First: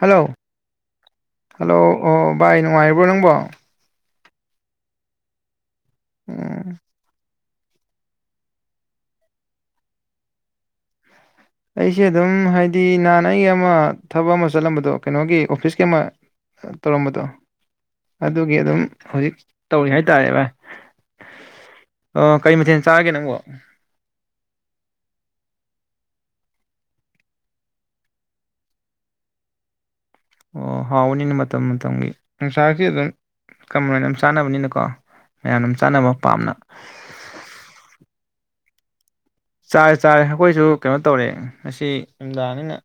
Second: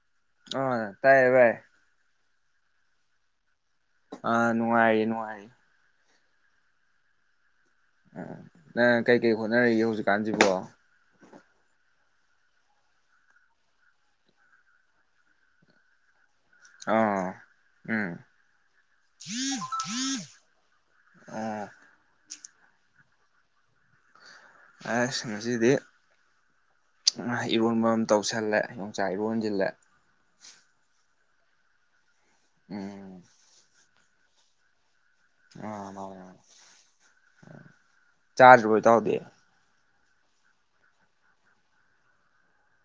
Hello ꯑꯥ ꯇꯥꯏꯌꯦ ꯚꯥꯏ ꯍꯜꯂꯣ ꯑꯣ ꯚꯥꯏ ꯅꯨꯡꯉꯥꯏꯔꯤꯕ꯭ꯔꯣ ꯅꯪꯕꯣ? ꯑꯥ ꯅꯨꯡꯉꯥꯏꯔꯤꯌꯦ ꯅꯨꯡꯉꯥꯏꯔꯤꯌꯦ ꯎꯝ ꯎ ꯅꯪ ꯀꯩꯀꯩ ꯍꯣꯠꯅꯔꯤꯒꯦ ꯍꯧꯖꯤꯛꯀꯥꯟꯖꯤꯕꯣ? ꯑꯩꯁꯦ ꯑꯗꯨꯝ ꯍꯥꯏꯗꯤ ꯅꯍꯥꯟ ꯑꯩꯒꯤ ꯑꯃ ꯊꯕꯛ ꯑꯃ ꯆꯠꯂꯝꯕꯗꯣ ꯀꯩꯅꯣꯒꯤ ꯑꯣꯐꯤꯁꯀꯤ ꯑꯃ ꯇꯧꯔꯝꯕꯗꯣ ꯑꯥ ꯎꯝ ꯑꯗꯨꯒꯤ ꯑꯗꯨꯝ ꯍꯧꯖꯤꯛ ꯇꯧꯔꯤ ꯍꯥꯏꯇꯥꯔꯦ ꯚꯥꯏ ꯑꯣ ꯑꯣ ꯀꯔꯤ ꯃꯊꯦꯜ ꯆꯥꯔꯒꯦ ꯅꯪꯕꯣ? ꯑꯁ ꯉꯁꯤꯗꯤ ꯏꯔꯣꯟꯕ ꯑꯃ ꯇꯧꯁꯜꯂꯦ ꯌꯣꯡꯆꯥꯛ ꯏꯔꯣꯟꯖꯤꯜꯂꯦ ꯑꯣ ꯍꯥꯎꯕꯅꯤꯅ ꯃꯇꯝ ꯃꯇꯝꯒꯤ ꯌꯣꯡꯆꯥꯛꯁꯥ ꯑꯗꯨꯝ ꯎꯝ ꯀꯃꯅ ꯆꯥꯅꯕꯅꯤꯅꯀꯣ ꯃꯌꯥꯝ ꯑ ꯑꯗꯨꯝ ꯃꯥꯅꯦ ꯆꯥꯅꯕ ꯃꯥꯅꯦ ꯄꯥꯝꯅ ꯆꯗꯔꯤꯕꯣ ꯇꯥꯎꯗꯤ ꯆꯥꯔꯦ ꯆꯥꯔꯦ ꯑꯩꯈꯣꯏꯁꯨ ꯀꯩꯅꯣ ꯇꯧꯔꯦ ꯉꯁꯤ ꯅꯨꯃꯤꯗꯥꯡꯅꯤꯅ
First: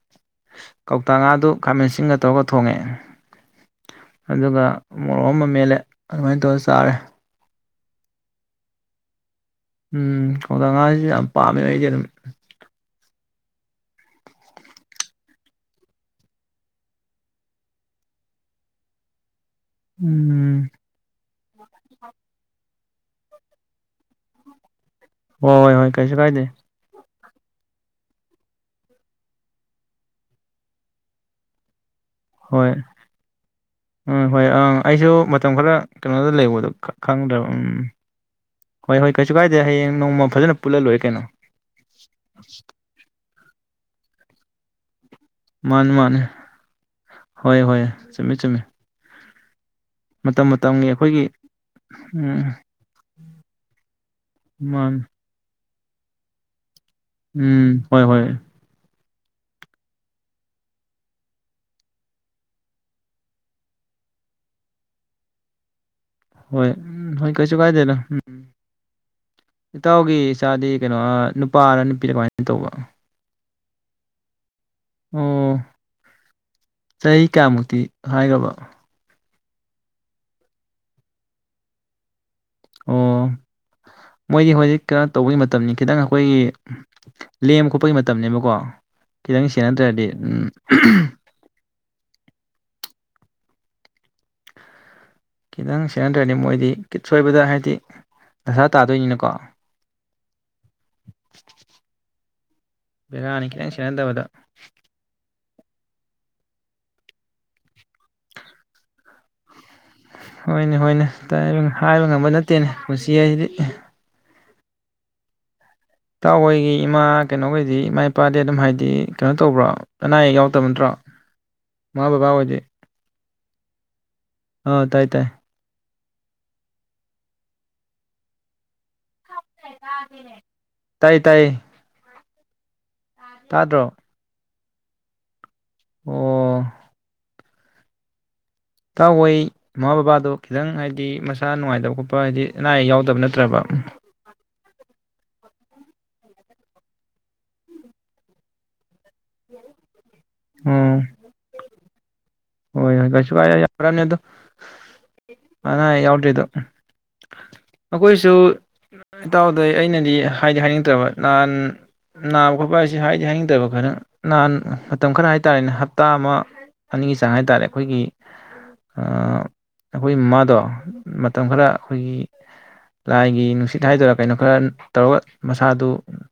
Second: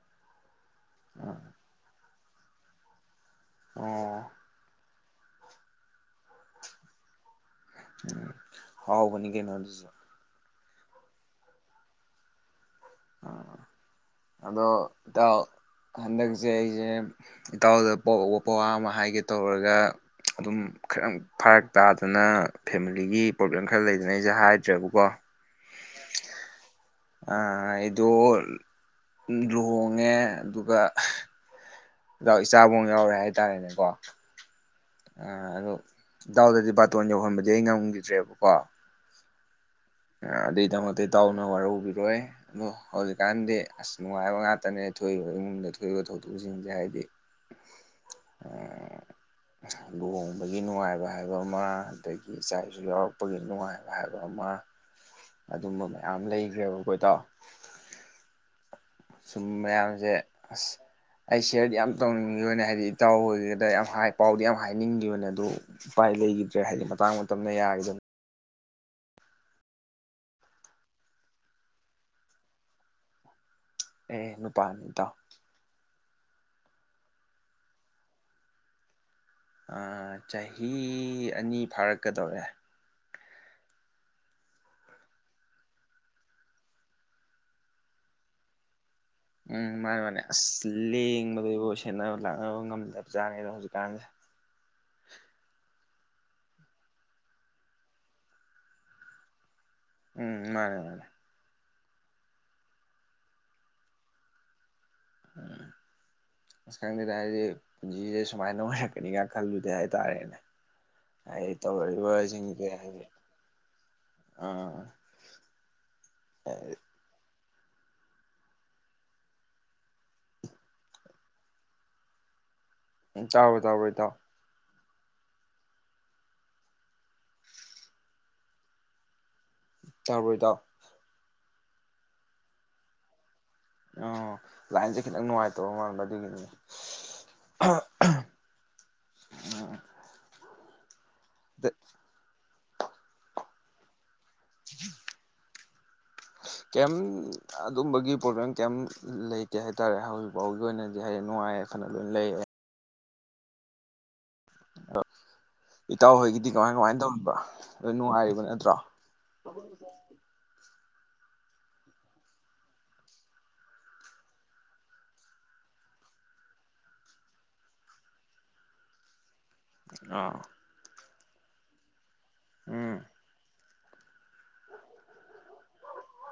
ꯀꯧꯇꯥꯉꯥ ꯑꯥ ꯗꯨ ꯈꯥꯃꯦꯟꯁꯤꯟꯒ ꯇꯧꯔꯒ ꯊꯣꯡꯉꯦ꯫ ꯑꯣ ꯑꯗꯨꯒ ꯃꯣꯔꯣꯛ ꯑꯃ ꯃꯦꯠꯂꯦ ꯑꯗꯨꯃꯥꯏꯅ ꯇꯧꯔ ꯆꯥꯔꯦ ꯎꯝ ꯍꯥꯎꯕꯅꯤ ꯀꯩꯅꯣ ꯑꯗꯨꯖꯨ ꯎꯝ ꯀꯧꯇꯥ ꯉꯥꯖꯤꯖꯨ ꯌꯥꯝ ꯄꯥꯝꯃꯦ ꯑꯩꯗꯤ ꯑꯗꯨꯝ ꯑ ꯑꯗꯣ ꯏꯇꯥꯎ ꯍꯟꯗꯛꯁꯦ ꯑꯩꯖꯦ ꯏꯇꯥꯎꯗ ꯄꯣꯛꯕ ꯄꯋꯥ ꯑꯃ ꯍꯥꯏꯒꯦ ꯇꯧꯔꯒ ꯑꯗꯨꯝ ꯎꯝ ꯈꯔꯪ ꯐꯔꯛ ꯇꯥꯗꯅ ꯐꯦꯃꯤꯂꯤꯒꯤ ꯄ꯭ꯔꯣꯕ꯭ꯂꯦꯝ ꯈꯔ ꯂꯩꯗꯅ ꯑꯩꯁꯦ ꯍꯥꯏꯗ꯭ꯔꯦꯕ ꯍꯣꯏ ꯍꯣꯏ ꯍꯣꯏ ꯀꯩꯁꯨ ꯀꯥꯏꯗꯦ ꯑꯩꯗꯣ ꯂꯨꯍꯣꯡꯉꯦ ꯑꯗꯨꯒ ꯗꯥ ꯍꯣꯏ ꯏꯆꯥꯕꯣꯡ ꯌꯥꯎꯔꯦ ꯍꯥꯏꯇꯥꯔꯦꯅꯦꯀꯣ ꯎꯝ ꯍꯣꯏ ꯑꯪ ꯑꯩꯁꯨ ꯃꯇꯝ ꯑꯗꯣ ꯈꯔ ꯀꯩꯅꯣꯗ ꯂꯩꯕꯗꯣ ꯏꯇꯥꯎꯗꯗꯤ ꯕꯥꯇꯣꯟ ꯈꯪꯗ꯭ꯔꯕ ꯌꯧꯍꯟꯕꯗꯤ ꯎꯝ ꯍꯣꯏ ꯍꯣꯏ ꯀꯩꯥꯏ ꯑꯗꯨꯒꯤꯗꯃꯛꯇ ꯏꯇꯥꯎꯅ ꯋꯥꯔꯧꯕꯤꯔꯣꯏ ꯑꯗꯣ ꯍꯧꯖꯤꯛ ꯀꯥꯟꯗꯤ ꯑꯁ ꯅꯨꯡꯉꯥꯏꯕ ꯉꯥꯛꯇꯅꯦ ꯊꯣꯛꯏꯕ ꯏꯃꯨꯡꯗ ꯃꯥꯅꯤ ꯊꯣꯛꯏꯕ ꯃꯥꯅꯤ ꯊꯧꯗꯣꯛꯁꯤꯡꯁꯦ ꯍꯥꯏꯗꯤ ꯍꯣꯏ ꯍꯣꯏ ꯆꯨꯝꯃꯤ ꯆꯨꯝꯃꯤ ꯑꯑ ꯃꯇꯝ ꯂꯨꯍꯣꯡꯕꯒꯤ ꯃꯇꯝꯒꯤ ꯅꯨꯡꯉꯥꯏꯕ ꯑꯩꯈꯣꯏꯒꯤ ꯍꯥꯏꯕ ꯑꯃ ꯑꯗꯒꯤ ꯎꯝ ꯏꯆꯥ ꯏꯁꯨ ꯌꯥꯎꯔꯛꯄꯒꯤ ꯅꯨꯡꯉꯥꯏꯕ ꯍꯥꯏꯕ ꯑꯃ ꯃꯥꯅꯤ ꯑꯗꯨꯝꯕ ꯃꯌꯥꯝ ꯂꯩꯈ꯭ꯔꯦꯕꯀꯣ ꯑꯩꯈꯣꯏ ꯎꯝ ꯍꯣꯏ ꯍꯣꯏ ꯁꯨꯝ ꯃꯌꯥꯝꯁꯦ ꯑꯁ ꯑꯩ ꯁꯤꯌꯔꯗꯤ ꯌꯥꯝ ꯇꯧꯅꯤꯡꯈꯤꯕꯅꯦ ꯍꯥꯏꯗꯤ ꯏꯇꯥꯎ ꯑꯣꯏꯒꯦꯗ ꯌꯥꯝ ꯍꯥꯏ ꯄꯥꯎꯗꯤ ꯌꯥꯝ ꯍꯥꯏꯅꯤꯡꯈꯤꯕꯅꯦ ꯑꯗꯨ ꯎꯄꯥꯏ ꯂꯩꯈꯤꯗ꯭ꯔꯦ ꯍꯣꯏ ꯍꯥꯏꯗꯤ ꯎꯝ ꯃꯇꯥꯡ ꯍꯣꯏ ꯃꯇꯝꯅ ꯀꯩꯁꯨ ꯀꯥꯏꯗꯦꯗ ꯌꯥꯈꯤꯗꯕ ꯏꯇꯥꯎꯒꯤ ꯏꯆꯥꯗꯤ ꯀꯩꯅꯣ ꯅꯨꯄꯥꯔ ꯅꯨꯄꯤꯗ ꯀꯃꯥꯏꯅ ꯇꯧꯕ ꯑꯦ ꯄꯅꯤꯗ ꯑꯣ ꯆꯍꯤ ꯀꯌꯥꯃꯨꯛꯇꯤ ꯍꯥꯏꯈ꯭ꯔꯔꯕ ꯆꯍꯤ ꯑꯅꯤ ꯐꯥꯔꯛꯀꯗꯧꯔꯦ ꯑꯣ ꯃꯣꯏꯗꯤ ꯍꯧꯖꯤꯛ ꯀꯩꯅꯣ ꯇꯧꯕꯒꯤ ꯃꯇꯝꯅꯤ ꯈꯤꯇꯪ ꯑꯩꯈꯣꯏꯒꯤ ꯂꯦꯡꯕ ꯈꯣꯠꯄꯒꯤ ꯃꯇꯝꯅꯤꯅꯦꯕꯀꯣ ꯎꯝ ꯃꯥꯅꯦ ꯃꯥꯅꯦ ꯑꯁ ꯂꯦꯡꯕꯗ ꯁꯦꯟꯅꯕ ꯂꯛꯅꯕ ꯉꯝꯗꯦ ꯆꯥꯅꯤꯗ ꯍꯧꯖꯤꯛꯀꯥꯟꯗ ꯅꯪ ꯁꯖꯤꯅꯟꯗ꯭ꯔꯅꯤ ꯃꯣꯏꯗꯤ ꯀꯤꯠ ꯁꯣꯏꯕꯗ ꯍꯥꯏꯗꯤ ꯗꯁꯥ ꯇꯥꯗꯣꯏꯅꯤꯅꯀꯣ ꯎꯝ ꯃꯅꯦ ꯃꯥꯅꯦ ꯕꯦꯔꯥꯅꯤ ꯈꯤꯇꯪ ꯁꯦꯟꯅꯟꯗꯕꯗ ꯎꯝ ꯑꯁ ꯈꯪꯗꯦꯗ ꯍꯥꯏꯁꯦ ꯄꯨꯟꯁꯤꯁꯦ ꯁꯨꯃꯥꯏꯅ ꯅꯨꯡꯉꯥꯏꯔꯛꯀꯅꯤꯒ ꯈꯜꯂꯨꯁ ꯍꯣꯏꯅꯦ ꯍꯣꯏꯅꯦ ꯇꯥꯏ ꯍꯥꯏꯕ ꯉꯝꯕ ꯇꯧꯔꯛꯏꯕꯁꯤꯡꯁꯦ ꯅꯠꯇꯦꯅꯦ ꯍꯥꯏꯗꯤ ꯄꯨꯟꯁꯤ ꯍꯥꯏꯁꯤꯗꯤ ꯑꯥ ꯏꯇꯥꯎꯍꯣꯏꯒꯤ ꯏꯃꯥ ꯀꯩꯅꯣꯈꯩꯗꯤ ꯏꯃꯥ ꯏꯄꯥꯗꯤ ꯑꯗꯨꯝ ꯍꯥꯏꯗꯤ ꯀꯩꯅꯣ ꯇꯧꯕ꯭ꯔꯥ ꯑꯅꯥ ꯑꯌꯦꯛ ꯌꯥꯎꯗꯕ ꯅꯠꯇ꯭ꯔꯣ ꯏꯃꯥ ꯕꯕꯥꯍꯣꯏꯗꯤ ꯇꯕ꯭ꯣꯔ ꯇꯥꯕ꯭ꯣꯔ ꯏꯇꯥꯎ ꯑꯥ ꯇꯥꯏ ꯇꯥꯏ ꯇꯥꯕ꯭ꯔꯣ ꯏꯇꯥꯎ ꯇꯥꯏ ꯇꯥꯏ ꯇꯥꯗ꯭ꯔꯣ ꯑꯣ ꯂꯥꯏꯟꯖꯦ ꯈꯤꯇꯪ ꯅꯨꯡꯉꯥꯏ ꯇꯧꯕ ꯃꯥꯟꯕ ꯑꯗꯨꯒꯤꯅꯤꯗ ꯑꯣ ꯍꯥ ꯑꯍꯝ ꯇꯥꯎ ꯑꯩ ꯃꯥꯃꯥ ꯕꯥꯕꯥꯗꯨ ꯈꯤ ꯇꯪ ꯍꯥꯏꯗꯤ ꯍꯥꯏꯗꯤ ꯃꯁꯥ ꯅꯨꯡꯉꯥꯏꯇꯕ ꯈꯣꯠꯄ ꯍꯥꯏꯗꯤ ꯑꯅꯥ ꯑꯌꯦꯛ ꯌꯥꯎꯗꯕ ꯅꯠꯇ꯭ꯔꯕ [inaudible] ꯀꯩꯝ ꯑꯗꯨꯝꯕꯒꯤ ꯄ꯭ꯔꯣꯕ꯭ꯂꯦꯝ ꯀꯩꯝ ꯂꯩꯇꯦ ꯍꯥꯏꯇꯥꯔꯦ ꯍꯧꯖꯤꯛ ꯐꯥꯎꯒꯤ ꯑꯣꯏꯅꯗꯤ ꯎꯝ ꯍꯥꯏꯗꯤ ꯅꯨꯡꯉꯥꯏ ꯌꯥꯏꯐꯅ ꯂꯣꯏꯅ ꯂꯩ ꯑꯕ ꯍꯣꯏ ꯍꯣꯏ ꯀꯩꯁꯨ ꯀ ꯌꯥꯝ ꯐꯔꯃꯤ ꯑꯗꯨ ꯑꯅꯥ ꯑꯌꯦꯛ ꯏꯇꯥꯎ ꯌꯥꯎꯗ꯭ꯔꯤꯗꯣ ꯍꯣꯏꯒꯤꯗꯤ ꯀꯃꯥꯏ ꯀꯃꯥꯏꯅ ꯇꯧꯔꯤꯕ ꯂꯣꯏ ꯑꯩꯈꯣꯏꯁꯨ ꯅꯨꯡꯉꯥꯏꯔꯤꯕ ꯅꯠꯇ꯭ꯔꯣ ꯏꯇꯥꯎꯗ ꯑꯩꯅꯗꯤ ꯍꯥꯏꯗꯤ ꯍꯥꯏꯅꯤꯡ ꯕ ꯅꯍꯥꯟ ꯅꯥꯕ ꯈꯣꯠꯄ ꯍꯥꯏꯁꯤ ꯍꯥꯏꯗꯤ ꯍꯥꯏꯅꯤꯡꯗꯕ ꯈꯔ ꯅꯍꯥꯟ ꯃꯇꯝ ꯈꯔ ꯍꯥꯏꯇꯥꯔꯦꯅꯦ ꯍꯞꯇꯥ ꯑꯃ ꯑꯅꯤꯒꯤ ꯆꯥꯡ ꯍꯥꯏꯇꯥꯔꯦ ꯑꯈꯣꯏꯒꯤ ꯑꯈꯣꯏ ꯑꯥ ꯃꯥꯗꯣ ꯃꯇꯝ ꯈꯔ ꯑꯩꯈꯣꯏꯒꯤ ꯎꯝ ꯂꯥꯏꯒꯤ ꯅꯨꯡꯁꯤꯠ ꯍꯥꯏꯗꯣꯏꯔꯥ ꯀꯩꯅꯣ ꯈꯔ ꯇꯧꯔꯒ ꯃꯁꯥꯗꯨ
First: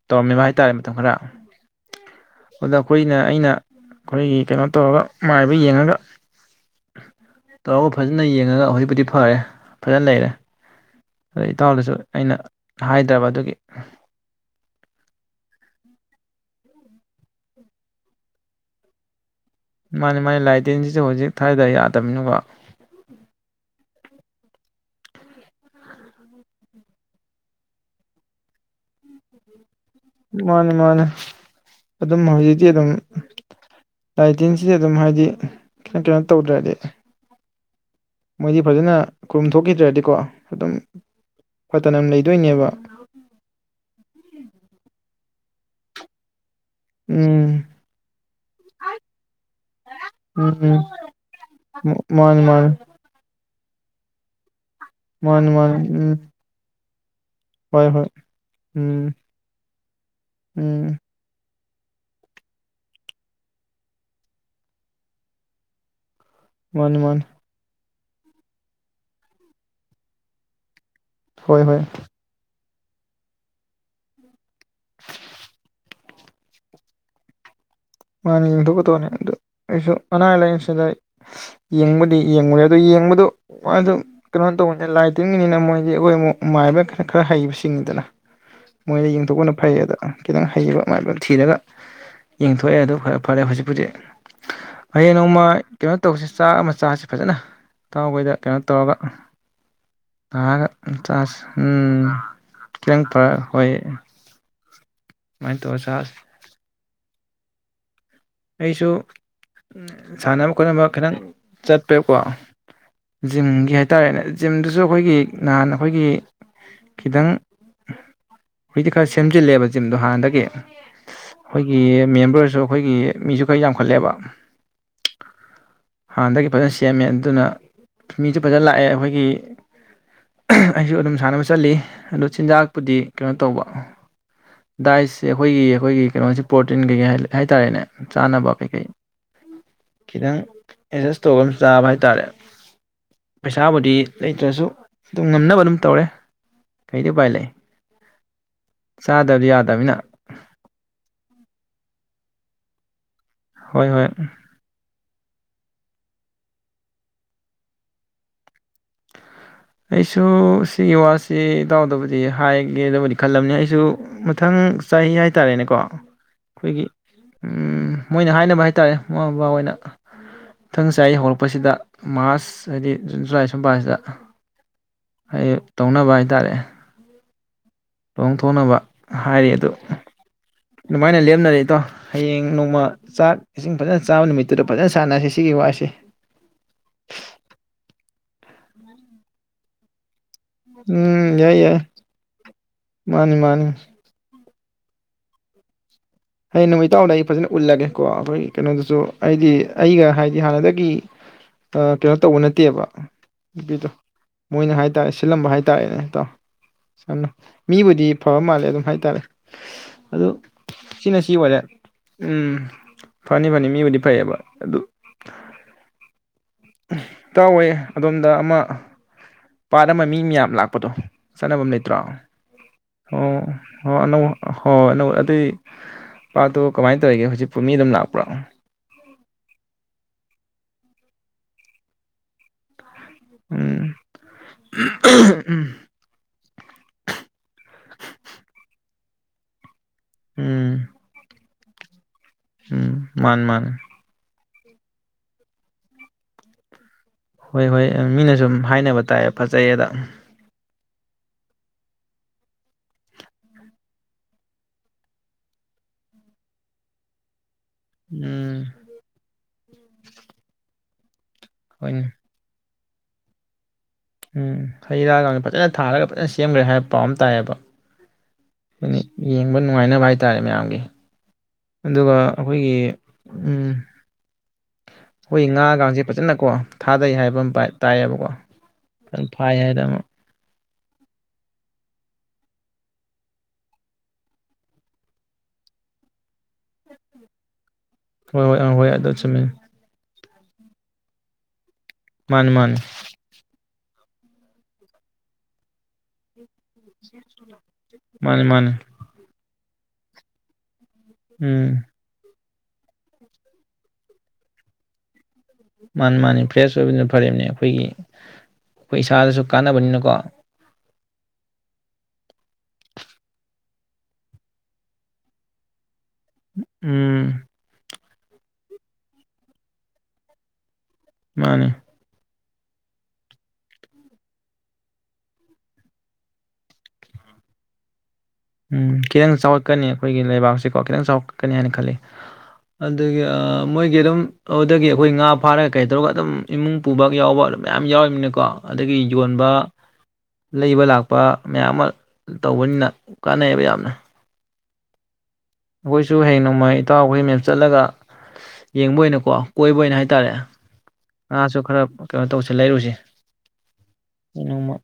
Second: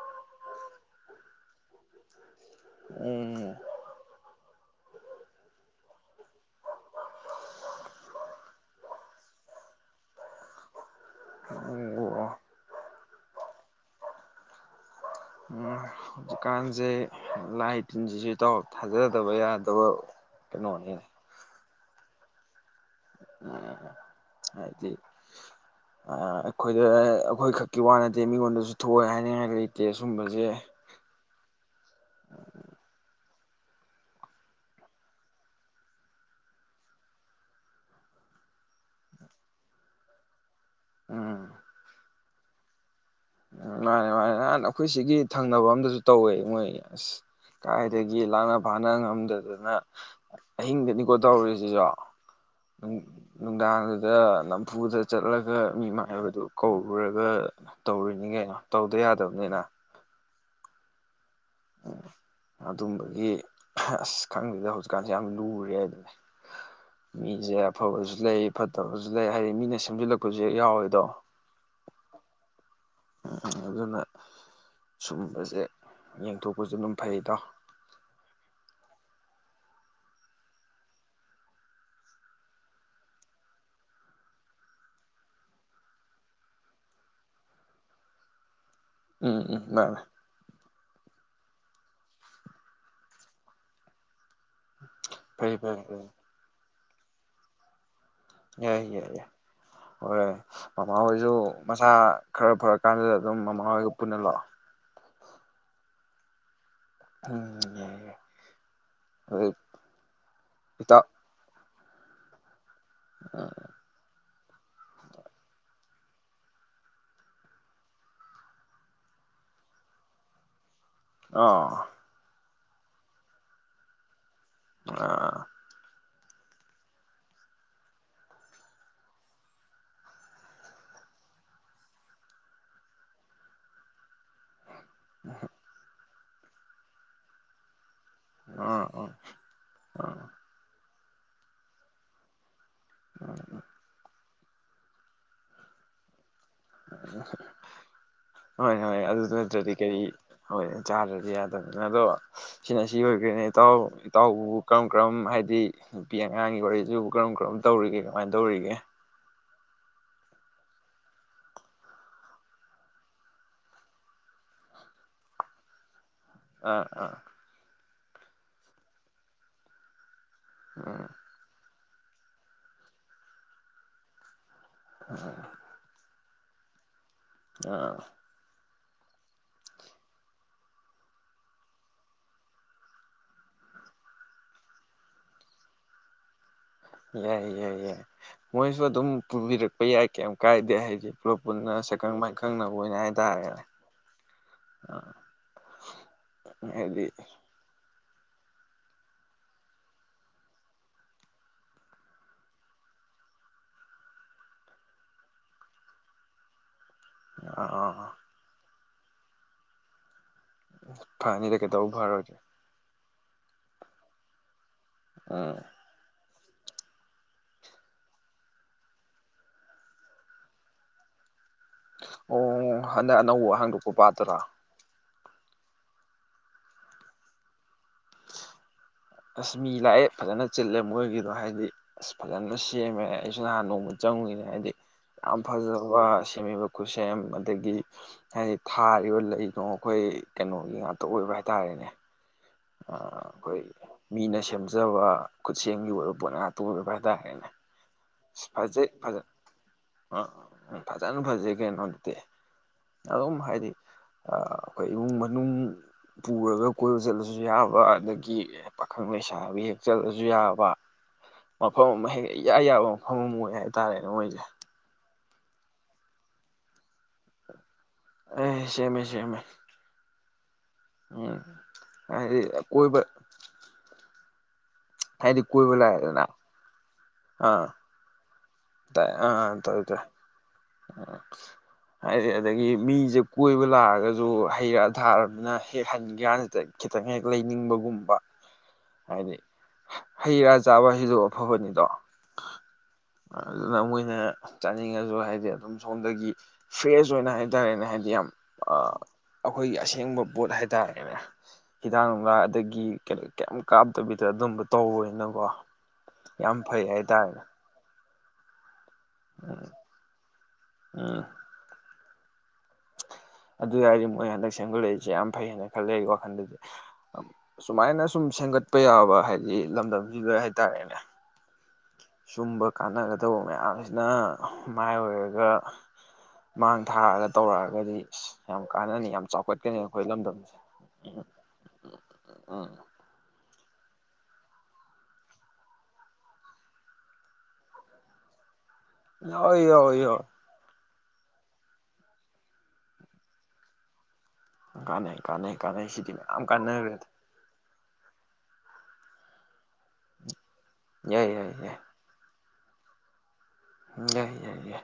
ꯇꯧꯔꯝꯃꯦꯕ ꯍꯥꯏꯇꯥꯔꯦ ꯃꯇꯝ ꯈꯔ ꯑꯗ ꯑꯩꯈꯣꯏꯅ ꯎꯝ ꯑꯩꯅ ꯑꯩꯈꯣꯏꯒꯤ ꯀꯩꯅꯣ ꯇꯧꯔꯒ ꯃꯥꯏꯕ ꯌꯦꯡꯉꯒ ꯇꯧꯔꯒ ꯐꯖꯅ ꯌꯦꯡꯉꯒ ꯍꯧꯖꯤꯛꯄꯨꯗꯤ ꯐꯔꯦ ꯐꯖꯅ ꯂꯩꯔꯦ ꯏꯇꯥꯎꯗꯁꯨ ꯑꯣ ꯑꯣ ꯑꯩꯅ ꯍꯥꯏꯗ ꯇꯕ ꯑꯗꯨꯒꯤ ꯎꯝ ꯍꯧꯖꯤꯛꯀꯥꯟꯖꯦ ꯂꯥꯏ ꯇꯤꯟꯖꯤꯖꯨ ꯏꯇꯥꯎ ꯊꯥꯖꯗꯕ ꯌꯥꯗꯦ ꯃꯥꯅꯦ ꯃꯥꯅꯦ ꯂꯥꯏꯇꯤꯟꯖꯤꯖꯨ ꯍꯧꯖꯤꯛ ꯊꯖꯗ ꯌꯥꯗꯦ ꯇꯝꯃꯤꯅꯣꯕ ꯎꯝ ꯍꯥꯏꯗꯤ ꯑ ꯑꯩꯈꯣꯏꯗ ꯑꯩꯈꯣꯏ ꯈꯛꯀꯤ ꯋꯥ ꯅꯠꯇꯦ ꯃꯤꯉꯣꯟꯗꯁꯨ ꯊꯣꯛꯑꯣꯏ ꯍꯥꯏꯅꯤꯡꯉꯥꯏ ꯂꯩ ꯃꯥꯅꯦ ꯃꯥꯅꯦ ꯑꯗꯨꯝ ꯍꯧꯖꯤꯛꯗꯤ ꯑꯗꯨꯝ ꯂꯥꯏꯇꯤꯟꯁꯤꯗꯤ ꯑꯗꯨꯝ ꯍꯥꯏꯗꯤ ꯀꯩꯅꯣ ꯀꯩꯅꯣ ꯇꯧꯗ꯭ꯔꯗꯤ ꯃꯣꯏꯗꯤ ꯐꯖꯅ ꯈꯨꯔꯨꯝ ꯊꯣꯛꯈꯤꯗ꯭ꯔꯗꯤꯀꯣ ꯑꯗꯨꯝ ꯎꯝ ꯐꯠꯇꯅ ꯎꯝ ꯂꯩ ꯑꯗꯨꯏꯅꯦꯕ ꯃꯥꯅꯦ ꯃꯥꯅꯦ ꯅꯍꯥꯟ ꯑꯩꯈꯣꯏ ꯁꯤꯒꯤ ꯊꯪꯅꯕ ꯑꯝꯗꯁꯨ ꯇꯧꯋꯦ ꯃꯣꯏ ꯑꯁ ꯎꯝ ꯀꯥꯏꯗꯒꯤ ꯂꯥꯛꯅ ꯐꯥꯅ ꯉꯝꯗꯗꯅ ꯎꯝ ꯑꯍꯤꯡꯗꯅꯤꯀꯣ ꯇꯧꯔꯤꯁꯤꯖꯨ ꯎꯝ ꯃꯥꯅꯤ ꯃꯥꯅꯤ ꯅꯨꯡꯗꯥꯡꯗꯨꯗ ꯂꯝ ꯐꯨꯗ ꯃꯥꯅꯤ ꯆꯠꯂꯒ ꯃꯤ ꯃꯥꯅꯤ ꯎꯝ ꯃꯥꯏꯕꯗꯨ ꯀꯧ ꯄꯨꯔꯒ ꯍꯣꯏ ꯍꯣꯏ ꯇꯧꯔꯤꯅꯤ ꯀꯩꯅꯣ ꯇꯧꯗ ꯎꯝ ꯌꯥꯗꯕꯅꯤꯅ ꯎꯝ ꯎꯝ ꯑꯗꯨꯝꯕꯒꯤ ꯑꯁ ꯈꯪꯗꯗ ꯍꯧꯖꯤꯛꯀꯥꯟꯁꯦ ꯌꯥꯝ ꯂꯨꯔꯦ ꯍꯥꯏꯗꯅ ꯋꯥꯟ ꯋꯥꯟ ꯑꯐꯕꯁꯨ ꯂꯩ ꯐꯠꯇꯕꯁꯨ ꯂꯩ ꯍꯥꯏꯗꯤ ꯃꯤꯅ ꯁꯦꯝꯖꯤꯜꯂꯛꯄꯁꯨ ꯍꯦꯛ ꯌꯥꯎꯋꯦꯗꯣ ꯍꯣꯏ ꯍꯣꯏ ꯎ ꯑꯗꯨꯅ ꯁꯨꯝꯕꯁꯦ ꯌꯦꯡꯊꯣꯛꯄꯁꯨ ꯑꯗꯨꯝ ꯐꯩꯗꯣ ꯃꯥꯅ ꯌꯦꯡꯊꯣꯛꯀꯗꯧꯕꯅꯦ ꯑꯗꯨ ꯑꯩꯁꯨ ꯑꯅꯥ ꯂꯥꯏꯌꯦꯡꯁꯤꯗ ꯌꯦꯡꯕꯨꯗꯤ ꯌꯦꯡꯕꯨꯔ ꯑꯗꯨ ꯌꯦꯡꯕꯗꯣ ꯃꯥꯁꯨ ꯀꯩꯅꯣ ꯇꯧꯕꯅꯤ ꯂꯥꯏ ꯇ꯭ꯔꯤꯒꯤꯅꯤꯅ ꯃꯣꯏꯗꯤ ꯑꯩꯈꯣꯏ ꯑꯃꯨꯛ ꯃꯥꯏꯕ ꯈꯔ ꯈꯔ ꯍꯩꯕꯁꯤꯡꯅꯤꯤꯗꯅ ꯃꯣꯏꯅ ꯎꯝ ꯌꯦꯡꯊꯣꯛꯄꯅ ꯎꯝ ꯐꯩꯌꯦꯗ ꯃꯥꯅꯦ ꯈꯤꯇꯪ ꯍꯩꯕ ꯑꯃꯉꯥꯏꯕ ꯊꯤꯔꯒ ꯌꯦꯡꯊ ꯊꯣꯛꯑꯦ ꯑꯗꯨ ꯐꯔꯦ ꯐꯔꯦ ꯍꯧꯖꯤꯛꯄꯖꯤꯛ ꯍꯌꯦꯡ ꯅꯣꯡꯃ ꯐꯩ ꯐꯩ ꯀꯩꯅꯣ ꯐꯩ ꯇꯧꯕꯁꯤ ꯆꯥꯛ ꯑꯃ ꯆꯁꯤꯦ ꯐꯖꯅ ꯏꯇꯥꯎꯈꯣꯏꯗ ꯀꯩꯅꯣ ꯌꯥꯏ ꯌꯥꯏ ꯇꯧꯔꯒ ꯌꯥꯏ ꯍꯣꯏꯣꯏ ꯅꯥꯔꯒ ꯃꯃꯥꯍꯣꯏꯁꯨ ꯆꯥꯁꯤ ꯃꯁꯥ ꯎꯝ ꯈꯔ ꯐꯔꯛ ꯈꯤꯇꯪ ꯀꯥꯟꯗꯨꯗ ꯑꯗꯨꯝ ꯃꯃꯥꯍꯣꯏꯒ ꯄꯨꯟꯅ ꯂꯥꯛꯑꯣ ꯋꯥꯅꯤ ꯇ ꯁꯁ ꯎꯝ ꯑꯩꯁꯨ ꯁꯥꯟꯅꯕ ꯈꯣꯠꯅꯕ ꯏꯇꯥꯎ ꯈꯤꯇꯪ ꯆꯠꯄꯦꯀꯣ ꯖꯤꯝꯒꯤ ꯍꯥꯏꯇꯥꯔꯦꯅꯦ ꯖꯤꯝꯗꯨꯁꯨ ꯑꯩꯈꯣꯏꯒꯤ ꯅꯍꯥꯟ ꯑꯩꯈꯣꯏꯒꯤ ꯈꯤꯇꯪ ꯍꯨꯏꯗꯤ ꯈꯔ ꯁꯦꯝꯖꯤꯜꯂꯦꯕ ꯖꯤꯝꯗꯣ ꯍꯥꯟꯅꯗꯒꯤ ꯑꯩꯈꯣꯏꯒꯤ ꯑꯥ ꯃꯦꯝꯕꯔ ꯑꯣꯏꯔꯁꯨ ꯑꯩꯈꯣꯏꯒꯤ ꯃꯤꯁꯨ ꯈꯔ ꯌꯥꯝꯈꯠꯂꯦꯕ ꯑꯥ ꯍꯥꯟꯅꯗꯒꯤ ꯐꯖꯅ ꯁꯦꯝꯃꯦ ꯑꯗꯨꯅ ꯃꯤꯁꯨ ꯐꯖꯅ ꯂꯥꯛꯑꯦ ꯑꯩꯈꯣꯏꯒꯤ ꯑꯩꯁꯨ ꯑꯗꯨꯝ ꯁꯥꯟꯅꯕ ꯆꯠꯂꯤ ꯑꯗꯨ ꯆꯤꯟꯖꯥꯛꯄꯨꯗꯤ ꯀꯩꯅꯣ ꯇꯧꯕ ꯗꯥꯏꯁꯁꯦ ꯑꯩꯈꯣꯏꯒꯤ ꯑꯩꯈꯣꯏꯒꯤ ꯀꯩꯅꯣꯁꯤ ꯄ꯭ꯔꯣꯇꯤꯟ ꯀꯩꯀꯩ ꯍꯥꯏꯇꯥꯔꯦꯅꯦ ꯆꯥꯅꯕ ꯀꯩꯈꯩ ꯑꯥ ꯑꯥ ꯈꯤꯇꯪ ꯑꯦꯖꯁ ꯇꯧꯕ ꯑꯃ ꯆꯥꯕ ꯍꯥꯏꯇꯥꯔꯦ ꯄꯩꯁꯥ ꯑꯃꯗꯤꯗꯤ ꯂꯩꯇ꯭ꯔꯁꯨ ꯑꯗꯨꯝ ꯉꯝꯅꯕ ꯑꯗꯨꯝ ꯇꯧꯔꯦ ꯀꯩꯗꯤ ꯎꯄꯥꯏ ꯂꯩ ꯍꯣꯏ ꯍꯣꯏ ꯑꯗꯨ ꯆꯥꯗꯕꯗꯤ ꯅꯠꯇ꯭ꯔꯗꯤ ꯌꯥꯗꯕꯅꯤꯅ ꯀꯔꯤ ꯍꯣꯏ ꯆꯥꯗ꯭ꯔꯗꯤ ꯌꯥꯗꯕꯅꯤꯅ ꯑꯗꯣ ꯁꯤꯅ ꯁꯤ ꯑꯣꯏ ꯏꯇꯥꯎ ꯍꯣꯏ ꯍꯣꯏ ꯏꯇꯥꯎ ꯀꯔꯝ ꯀꯔꯝ ꯍꯥꯏ ꯍꯥꯏꯗꯤ ꯅꯨꯄꯤ ꯑꯉꯥꯡꯒꯤ ꯋꯥꯔꯤꯗꯨ ꯀꯔꯝ ꯀꯔꯝ ꯇꯧꯔꯤꯒꯦ ꯀꯃꯥꯏꯅ ꯇꯧꯔꯤꯒꯦ ꯑꯩꯁꯨ ꯁꯤꯒꯤ ꯋꯥꯁꯤ ꯏꯇꯎꯗꯕꯨꯗꯤ ꯍꯥꯏꯒꯦꯗꯕꯨꯗꯤ ꯈꯜꯂꯝꯕꯅꯤ ꯑꯩꯁꯨ ꯃꯊꯪ ꯆꯍꯤ ꯍꯥꯏꯇꯥꯔꯦꯅꯦꯀꯣ ꯑꯥ ꯑꯈꯣꯏꯒꯤ ꯑꯥ ꯎꯝ ꯃꯣꯏꯅ ꯍꯥꯏꯅꯕ ꯍꯥꯏꯇꯥꯔꯦ ꯃꯃꯥ ꯃꯄꯥ ꯍꯣꯏꯅ ꯃꯊꯪ ꯎꯝ ꯆꯍꯤ ꯍꯧꯔꯛꯄꯁꯤꯗ ꯃꯥꯔꯁ ꯍꯥꯏꯗꯤ ꯖꯨꯟ ꯖꯨꯂꯥꯏ ꯁꯨꯝꯀꯥꯟꯁꯤꯗ ꯑꯩ ꯇꯧꯅꯕꯥꯏ ꯇꯥꯔꯦ ꯑꯥ ꯂꯣꯡꯊꯣꯛꯅꯕ ꯍꯥꯏꯔꯤ ꯑꯗꯨ ꯑꯗꯨꯃꯥꯏꯅ ꯂꯦꯞꯅꯔꯦ ꯏꯇꯥꯎ ꯍꯌꯦꯡ ꯅꯣꯡꯃ ꯆꯥꯛ ꯏꯁꯤꯡ ꯐꯖꯅ ꯆꯥꯕ ꯅꯨꯃꯤꯠꯇꯨꯗ ꯐꯖꯅ ꯁꯥꯟꯅꯁꯤ ꯁꯤꯒꯤ ꯋꯥꯔꯤꯁꯦ ꯌꯥꯏ ꯌꯥꯏ ꯌꯥꯏ ꯃꯣꯏꯁꯨ ꯑꯗꯨꯝ ꯄꯨꯕꯤꯔꯛꯄ ꯌꯥꯏ ꯀꯌꯥꯝ ꯀꯥꯏꯗꯦ ꯍꯥꯏꯗꯤ ꯎꯝ ꯄꯨꯂꯞ ꯌꯥꯏ ꯄꯨꯟꯅ ꯌꯥꯏ ꯁꯛꯈꯪ ꯃꯥꯏꯈꯪꯅꯕ ꯑꯣꯏꯅ ꯃꯥꯅꯤ ꯍꯥꯏꯇꯥꯔꯦ ꯑ ꯃꯥꯅꯤ ꯍꯩ ꯅꯨꯃꯤ ꯏꯇꯥꯎꯗ ꯑꯩ ꯐꯖꯅ ꯎꯠꯂꯒꯦ ꯀꯣ ꯑꯈꯣꯏꯒꯤ ꯀꯩꯅꯣꯗꯨꯁꯨ ꯑꯩꯗꯤ ꯑꯩꯒ ꯍꯥꯏꯗꯤ ꯍꯥꯟꯅꯗꯒꯤ ꯀꯩꯅꯣ ꯇꯧꯕ ꯅꯠꯇꯦꯕ ꯅꯨꯄꯤꯗꯣ ꯃꯣꯏꯅ ꯍꯥꯏ ꯇꯥꯔꯦ ꯁꯤꯜꯂꯝꯕ ꯍꯥꯏ ꯇꯥꯔꯦꯅꯦ ꯏꯇꯥꯎ ꯁꯝꯅ ꯑꯥ ꯃꯤꯕꯨꯗꯤ ꯐꯕ ꯃꯥꯜꯂꯦ ꯑꯗꯨꯝ ꯍꯥꯏ ꯇꯔꯦ ꯑꯗꯨ ꯁꯤꯅ ꯁꯤ ꯐꯅꯤꯗ ꯑꯣꯏꯔꯦ ꯀꯩꯗꯧꯕ ꯐꯔꯣꯏꯗꯤ ꯎꯝ ꯐꯅꯤ ꯐꯅꯤ ꯃꯤꯕꯨꯗꯤ ꯐꯩꯑꯦꯕ ꯑꯗꯨ ꯑꯥ ꯇꯧꯋꯦ ꯑꯗꯣꯝꯗ ꯑꯃ ꯄꯥꯠ ꯑꯃ ꯃꯤ ꯃꯌꯥꯝ ꯂꯥꯛꯄꯗꯣ ꯆꯥꯟꯅꯐꯝ ꯂꯩꯇ꯭ꯔꯥ ꯑꯣ ꯍꯟꯗꯛ ꯑꯣ ꯑꯅꯧꯕ ꯍ ꯍꯥꯡꯗꯣꯛꯄ ꯑꯅꯧ ꯄꯥꯠꯇꯨꯔꯥ ꯍꯣꯏꯣꯏ ꯑꯅꯧ ꯑꯇꯩ ꯄꯥꯠꯇꯣ ꯀꯃꯥꯏꯅ ꯇꯧꯔꯤꯒꯦ ꯍꯧꯖꯤꯛꯄꯣ ꯃꯤ ꯑꯗꯨꯝ ꯂꯥꯛꯄ꯭ꯔꯥ ꯑꯁ ꯃꯤ ꯂꯥꯛꯑꯦ ꯐꯖꯅ ꯆꯤꯜꯂꯦ ꯃꯣꯏꯒꯤꯗꯣ ꯍꯥꯏꯗꯤ ꯑꯁ ꯐꯖꯅ ꯁꯦꯝꯃꯦ ꯑꯩꯁꯨ ꯅꯍꯥꯟ ꯅꯣꯡꯃ ꯎꯝ ꯆꯪꯉꯨꯏꯅꯦ ꯍꯥꯏꯗꯤ ꯌꯥꯝ ꯐꯖꯕ ꯁꯦꯝꯃꯤꯕ ꯈꯨꯠꯁꯦꯝ ꯑꯗꯒꯤ ꯍꯥꯏꯗꯤ ꯊꯥꯔꯤꯕ ꯂꯩꯅꯣ ꯑꯈꯣꯏ ꯎꯝ ꯀꯩꯅꯣꯒꯤ ꯉꯥꯛꯇ ꯑꯣꯏꯕ ꯍꯥꯏ ꯇꯥꯔꯦꯅꯦ ꯎꯝ ꯃꯥꯅꯤ ꯃꯥꯅꯦ ꯐꯖꯕ ꯈꯨꯠꯁꯦꯝꯒꯤ ꯑꯣꯏꯕ ꯄꯣꯠ ꯉꯥꯛꯇ ꯑꯣꯏꯕ ꯗꯅꯦꯅꯦ ꯍꯣꯏ ꯍꯣꯏ ꯃꯤꯅ ꯁꯨꯝ ꯍꯥꯏꯅꯕ ꯇꯥꯏꯌꯦ ꯐꯖꯩꯌꯦꯗ ꯎ ꯐꯖꯅ ꯐꯖꯩ ꯀꯩꯅꯣ ꯅꯣꯗꯤ ꯑꯗꯨꯝ ꯍꯥꯏꯗꯤ ꯑꯈꯣꯏ ꯏꯃꯨꯡ ꯃꯅꯨꯡ ꯄꯨꯔꯒ ꯀꯣꯏꯕ ꯆꯠꯂꯁꯨ ꯌꯥꯕ ꯑꯗꯒꯤ ꯎꯝ ꯄꯥꯈꯪ ꯂꯩꯁꯥꯕꯤ ꯍꯦꯛ ꯆꯠꯂꯁꯨ ꯌꯥꯕ ꯃꯐꯝ ꯍꯣꯏꯅꯦ ꯌꯥꯎꯣ ꯐ ꯑꯣꯏ ꯌꯥ ꯎꯝ ꯍꯩꯔꯥꯒꯥꯡ ꯐꯖꯅ ꯊꯥꯜꯔꯒ ꯐꯖꯅ ꯁꯦꯝꯈ꯭ꯔꯦ ꯍꯥꯏꯕ ꯄꯥꯎ ꯑꯃ ꯇꯥꯏꯌꯦꯕ ꯑꯦ ꯁꯦꯝꯃꯦ ꯁꯦꯝꯃꯦ ꯌꯦꯡꯕ ꯅꯨꯡꯉꯥꯏꯅꯕ ꯍꯥꯏꯦ ꯍꯥꯏꯇꯥꯔꯦ ꯃꯌꯥꯝꯒꯤ ꯎꯝ ꯑꯗꯨꯒ ꯍꯥꯏꯗꯤ ꯑꯩꯈꯣꯏꯒꯤ ꯀꯣꯏꯕ ꯎꯝ ꯍꯣꯏ ꯍꯥꯏꯗꯤ ꯀꯣꯏꯕ ꯉꯥꯒꯁꯦ ꯂꯥꯛꯑꯦꯗꯅ ꯐꯖꯅꯀꯣ ꯊꯥꯗꯩ ꯍꯥꯏꯕ ꯑꯃ ꯇꯥꯏꯌꯦꯕꯀꯣ ꯇ ꯐꯖꯅ ꯑꯥ ꯐꯥꯏ ꯇꯥꯏ ꯍꯥꯏꯗ ꯇ ꯑꯃ ꯍꯥꯏꯗꯤ ꯑꯗꯒꯤ ꯃꯤꯁꯦ ꯀꯣꯏꯕ ꯂꯥꯛꯑꯒꯁꯨ ꯍꯩꯔꯛꯑ ꯊꯥꯔꯕꯅꯤꯅ ꯍꯦꯛ ꯍꯟꯒꯦ꯭ꯔꯅꯇ ꯈꯤꯇꯪ ꯍꯦꯛ ꯂꯩꯅꯤꯡꯕꯒꯨꯝꯕ ꯍꯣꯏ ꯍꯣꯏ ꯍꯣꯏ ꯑꯗꯨ ꯑꯗꯨ ꯍꯥꯏꯗꯤ ꯆꯃꯤ ꯍꯩ ꯔꯥ ꯆꯥꯕ ꯍꯩꯗꯣꯛ ꯑꯐꯕꯅꯤꯗꯣ ꯃꯟ ꯃꯟ ꯑꯗꯨꯅ ꯃꯣꯏꯅ ꯆꯥꯅꯤꯡꯉꯁꯨ ꯍꯥꯏꯗꯤ ꯑꯗꯨꯝ ꯁꯣꯝꯗꯒꯤ ꯐ꯭ꯔꯦꯁ ꯑꯣꯏꯅ ꯍꯥꯏꯇꯥꯔꯦꯅꯦ ꯍꯥꯏꯗꯤ ꯌꯥꯝ ꯃꯥꯅꯤ ꯃꯥꯅꯤ ꯑ ꯑꯩꯈꯣꯏꯒꯤ ꯑꯁꯦꯡꯕ ꯄꯣꯠ ꯍꯥꯏꯇꯥꯔꯦ ꯍꯥꯏꯇꯥꯔꯦꯅꯦ ꯎꯝ ꯍꯤꯗꯥꯛ ꯅꯨꯡꯂ ꯑꯗꯒꯤ ꯀꯩꯝ ꯀꯥꯞꯇꯕꯤꯗ ꯑꯗꯨꯝꯕ ꯇꯧꯧꯕꯅꯀꯣ ꯃꯥꯅꯤ ꯃꯥꯅꯤ ꯐ꯭ꯔꯦꯁ ꯑꯣꯏꯕꯅ ꯐꯔꯦꯅꯦ ꯑꯩꯈꯣꯏꯒꯤ ꯑꯩꯈꯣꯏ ꯏꯁꯥꯗꯁꯨ ꯎꯝ ꯀꯥꯟꯅꯕꯅꯤꯅꯀꯣ ꯎꯝ ꯑꯗꯨ ꯍꯥꯏꯔꯗꯤ ꯃꯣꯏ ꯍꯟꯗꯛ ꯁꯦꯝꯒꯠꯂꯛꯏꯁꯦ ꯌꯥꯝ ꯐꯩ ꯍꯥꯏꯅ ꯈꯜꯂꯦ ꯑꯩ ꯋꯥ ꯊ ꯎꯝ ꯁꯨꯃꯥꯏꯅ ꯁꯨꯝ ꯁꯦꯝꯒꯠꯄ ꯌꯥꯕ ꯍꯥꯏꯗꯤ ꯂꯝꯗꯝꯁꯤꯗ ꯍꯥꯏꯇꯥꯔꯦꯅꯦ ꯃꯥꯅꯤ ꯁꯨꯝꯕ ꯀꯥꯟꯅꯒꯗꯧꯕ ꯃꯌꯥꯝꯁꯤꯅ ꯃꯥꯏ ꯑꯣꯏꯔꯒ ꯃꯥꯡ ꯊꯥꯛꯑꯒ ꯇꯧꯔꯛꯑꯒꯗꯤ ꯑꯁ ꯌꯥꯝ ꯎꯝ ꯀꯥꯟꯅꯅꯤ ꯌꯥꯝ ꯈꯤꯇꯪ ꯆꯥꯎꯈꯠꯀꯅꯤ ꯑꯩꯈꯣꯏ ꯑꯩꯈꯣꯏꯒꯤ ꯂꯝꯗꯝꯁꯦ ꯂꯩꯕꯥꯛꯁꯤꯀꯣ ꯈꯤꯇꯪ ꯆꯥꯎꯈꯠꯀꯅꯤ ꯍꯥꯏꯅ ꯈꯜꯂꯤ ꯎꯝ ꯑꯗꯨꯒ ꯃꯣꯏꯒꯤ ꯑꯗꯨꯝ ꯑꯗꯨꯗꯒꯤ ꯑꯩꯈꯣꯏ ꯉꯥ ꯐꯥꯔꯒ ꯀꯩ ꯇꯧꯔꯒ ꯑꯗꯨꯝ ꯏꯃꯨꯡ ꯄꯨꯕ ꯌꯥꯎꯕ ꯑꯗꯨꯝ ꯃꯌꯥꯝ ꯌꯥꯎꯔꯤꯕꯅꯤꯀꯣ ꯑꯗꯒꯤ ꯌꯣꯟꯕ ꯌꯥꯎꯋꯦ ꯌꯥꯎꯋꯦ ꯌꯥꯎꯋꯦ ꯂꯩꯕ ꯂꯥꯛꯄ ꯅꯨꯄꯥ ꯃꯌꯥꯝ ꯑꯃ ꯇꯧꯕꯅꯤꯅ ꯀꯥꯟꯅꯩꯌꯦꯕ ꯌꯥꯝꯅ ꯀꯅꯦ ꯑꯩꯈꯣꯏꯁꯨ ꯍꯌꯦꯡ ꯅꯣꯡꯃꯥꯏ ꯏꯇꯥꯎ ꯑꯩꯈꯣꯏ ꯃꯦꯝ ꯆꯠꯂꯒ ꯌꯦꯡꯕ ꯑꯣꯏꯅꯀꯣ ꯀꯣꯏꯕ ꯑꯣꯏꯅ ꯍꯥꯏꯇꯥꯔꯦ ꯌꯥꯏ ꯍꯥꯥꯁꯨꯨ ꯈꯔ ꯀ ꯇꯧ ꯁꯤ ꯂꯩꯔꯨꯁꯦ ꯂꯩꯏ ꯅꯣꯡꯃ ꯌꯥꯏꯦ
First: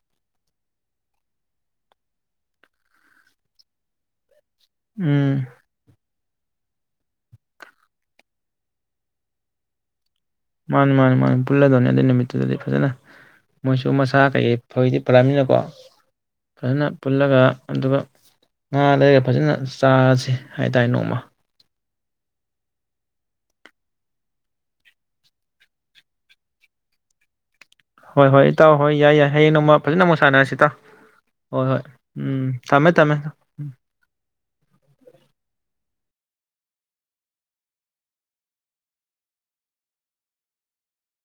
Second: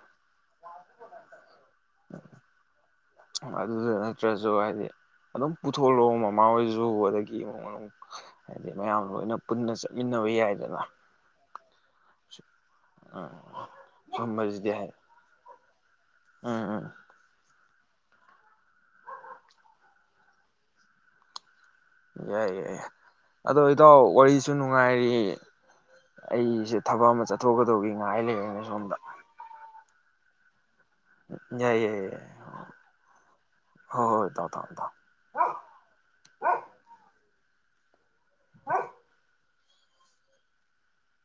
ꯑꯗꯨ ꯇ꯭ꯔꯁꯨ ꯍꯥꯏꯗꯤ ꯎꯝ ꯑꯗꯨꯝ ꯄꯨꯊꯣꯛꯂꯣꯑꯣ ꯏꯃꯥ ꯍꯣꯏꯖꯨ ꯑꯗꯒꯤ ꯏꯃꯨꯡ ꯃꯅꯨꯡ ꯍꯥꯏꯗꯤ ꯃꯌꯥꯝ ꯂꯣꯏꯅ ꯄꯨꯟꯅ ꯆꯠꯂ ꯏꯟꯅ ꯑꯣꯏ ꯌꯥꯏꯗꯅ ꯄꯨꯂꯅ ꯑꯗꯨꯩ ꯅꯨꯃꯤꯠꯇꯨꯗꯗꯤ ꯐꯖꯅ ꯎꯝ ꯃꯣꯏꯁꯨ ꯃꯁꯥ ꯀꯩꯀꯩ ꯁꯨꯝꯕꯁꯤꯗꯤ ꯍꯥꯏ ꯐꯗꯤ ꯄꯨꯜꯂꯅꯤꯅꯀꯣ ꯎꯝ ꯐꯖꯅ ꯎꯝ ꯄꯨꯜꯂꯒ ꯑꯗꯨꯒ ꯉꯥ ꯂꯩꯔ ꯐꯖꯅ ꯆꯥꯔꯁꯤ ꯍꯥꯏꯇꯥꯔꯦ ꯅꯣꯡꯃ ꯌꯥꯏ ꯌꯥꯏ ꯑꯗꯣ ꯏꯇꯥꯎ ꯋꯥꯔꯤꯁꯨ ꯅꯨꯡꯉꯥꯏꯔꯤ ꯑꯩꯁꯦ ꯊꯕꯛ ꯑꯃ ꯆꯠꯊ ꯍꯣꯏ ꯍꯣꯏ ꯏꯇꯥꯎ ꯍꯣꯏ ꯌꯥꯏ ꯌꯥꯏ ꯍꯌꯦꯡ ꯅꯣꯡꯃ ꯐꯖꯅ ꯑꯃꯨꯛ ꯁꯥꯟꯅꯔꯁꯤ ꯇ ꯍꯣꯏ ꯍꯣꯏ ꯌꯥꯏ ꯌꯥꯏ ꯌꯥꯏ ꯎꯝ ꯊꯝꯃꯦ ꯊꯝꯃꯦ ꯎꯝ ꯍꯣꯏ ꯍꯣꯏ ꯏꯇꯥꯎ ꯊꯝꯃꯣ ꯊꯝꯃꯣ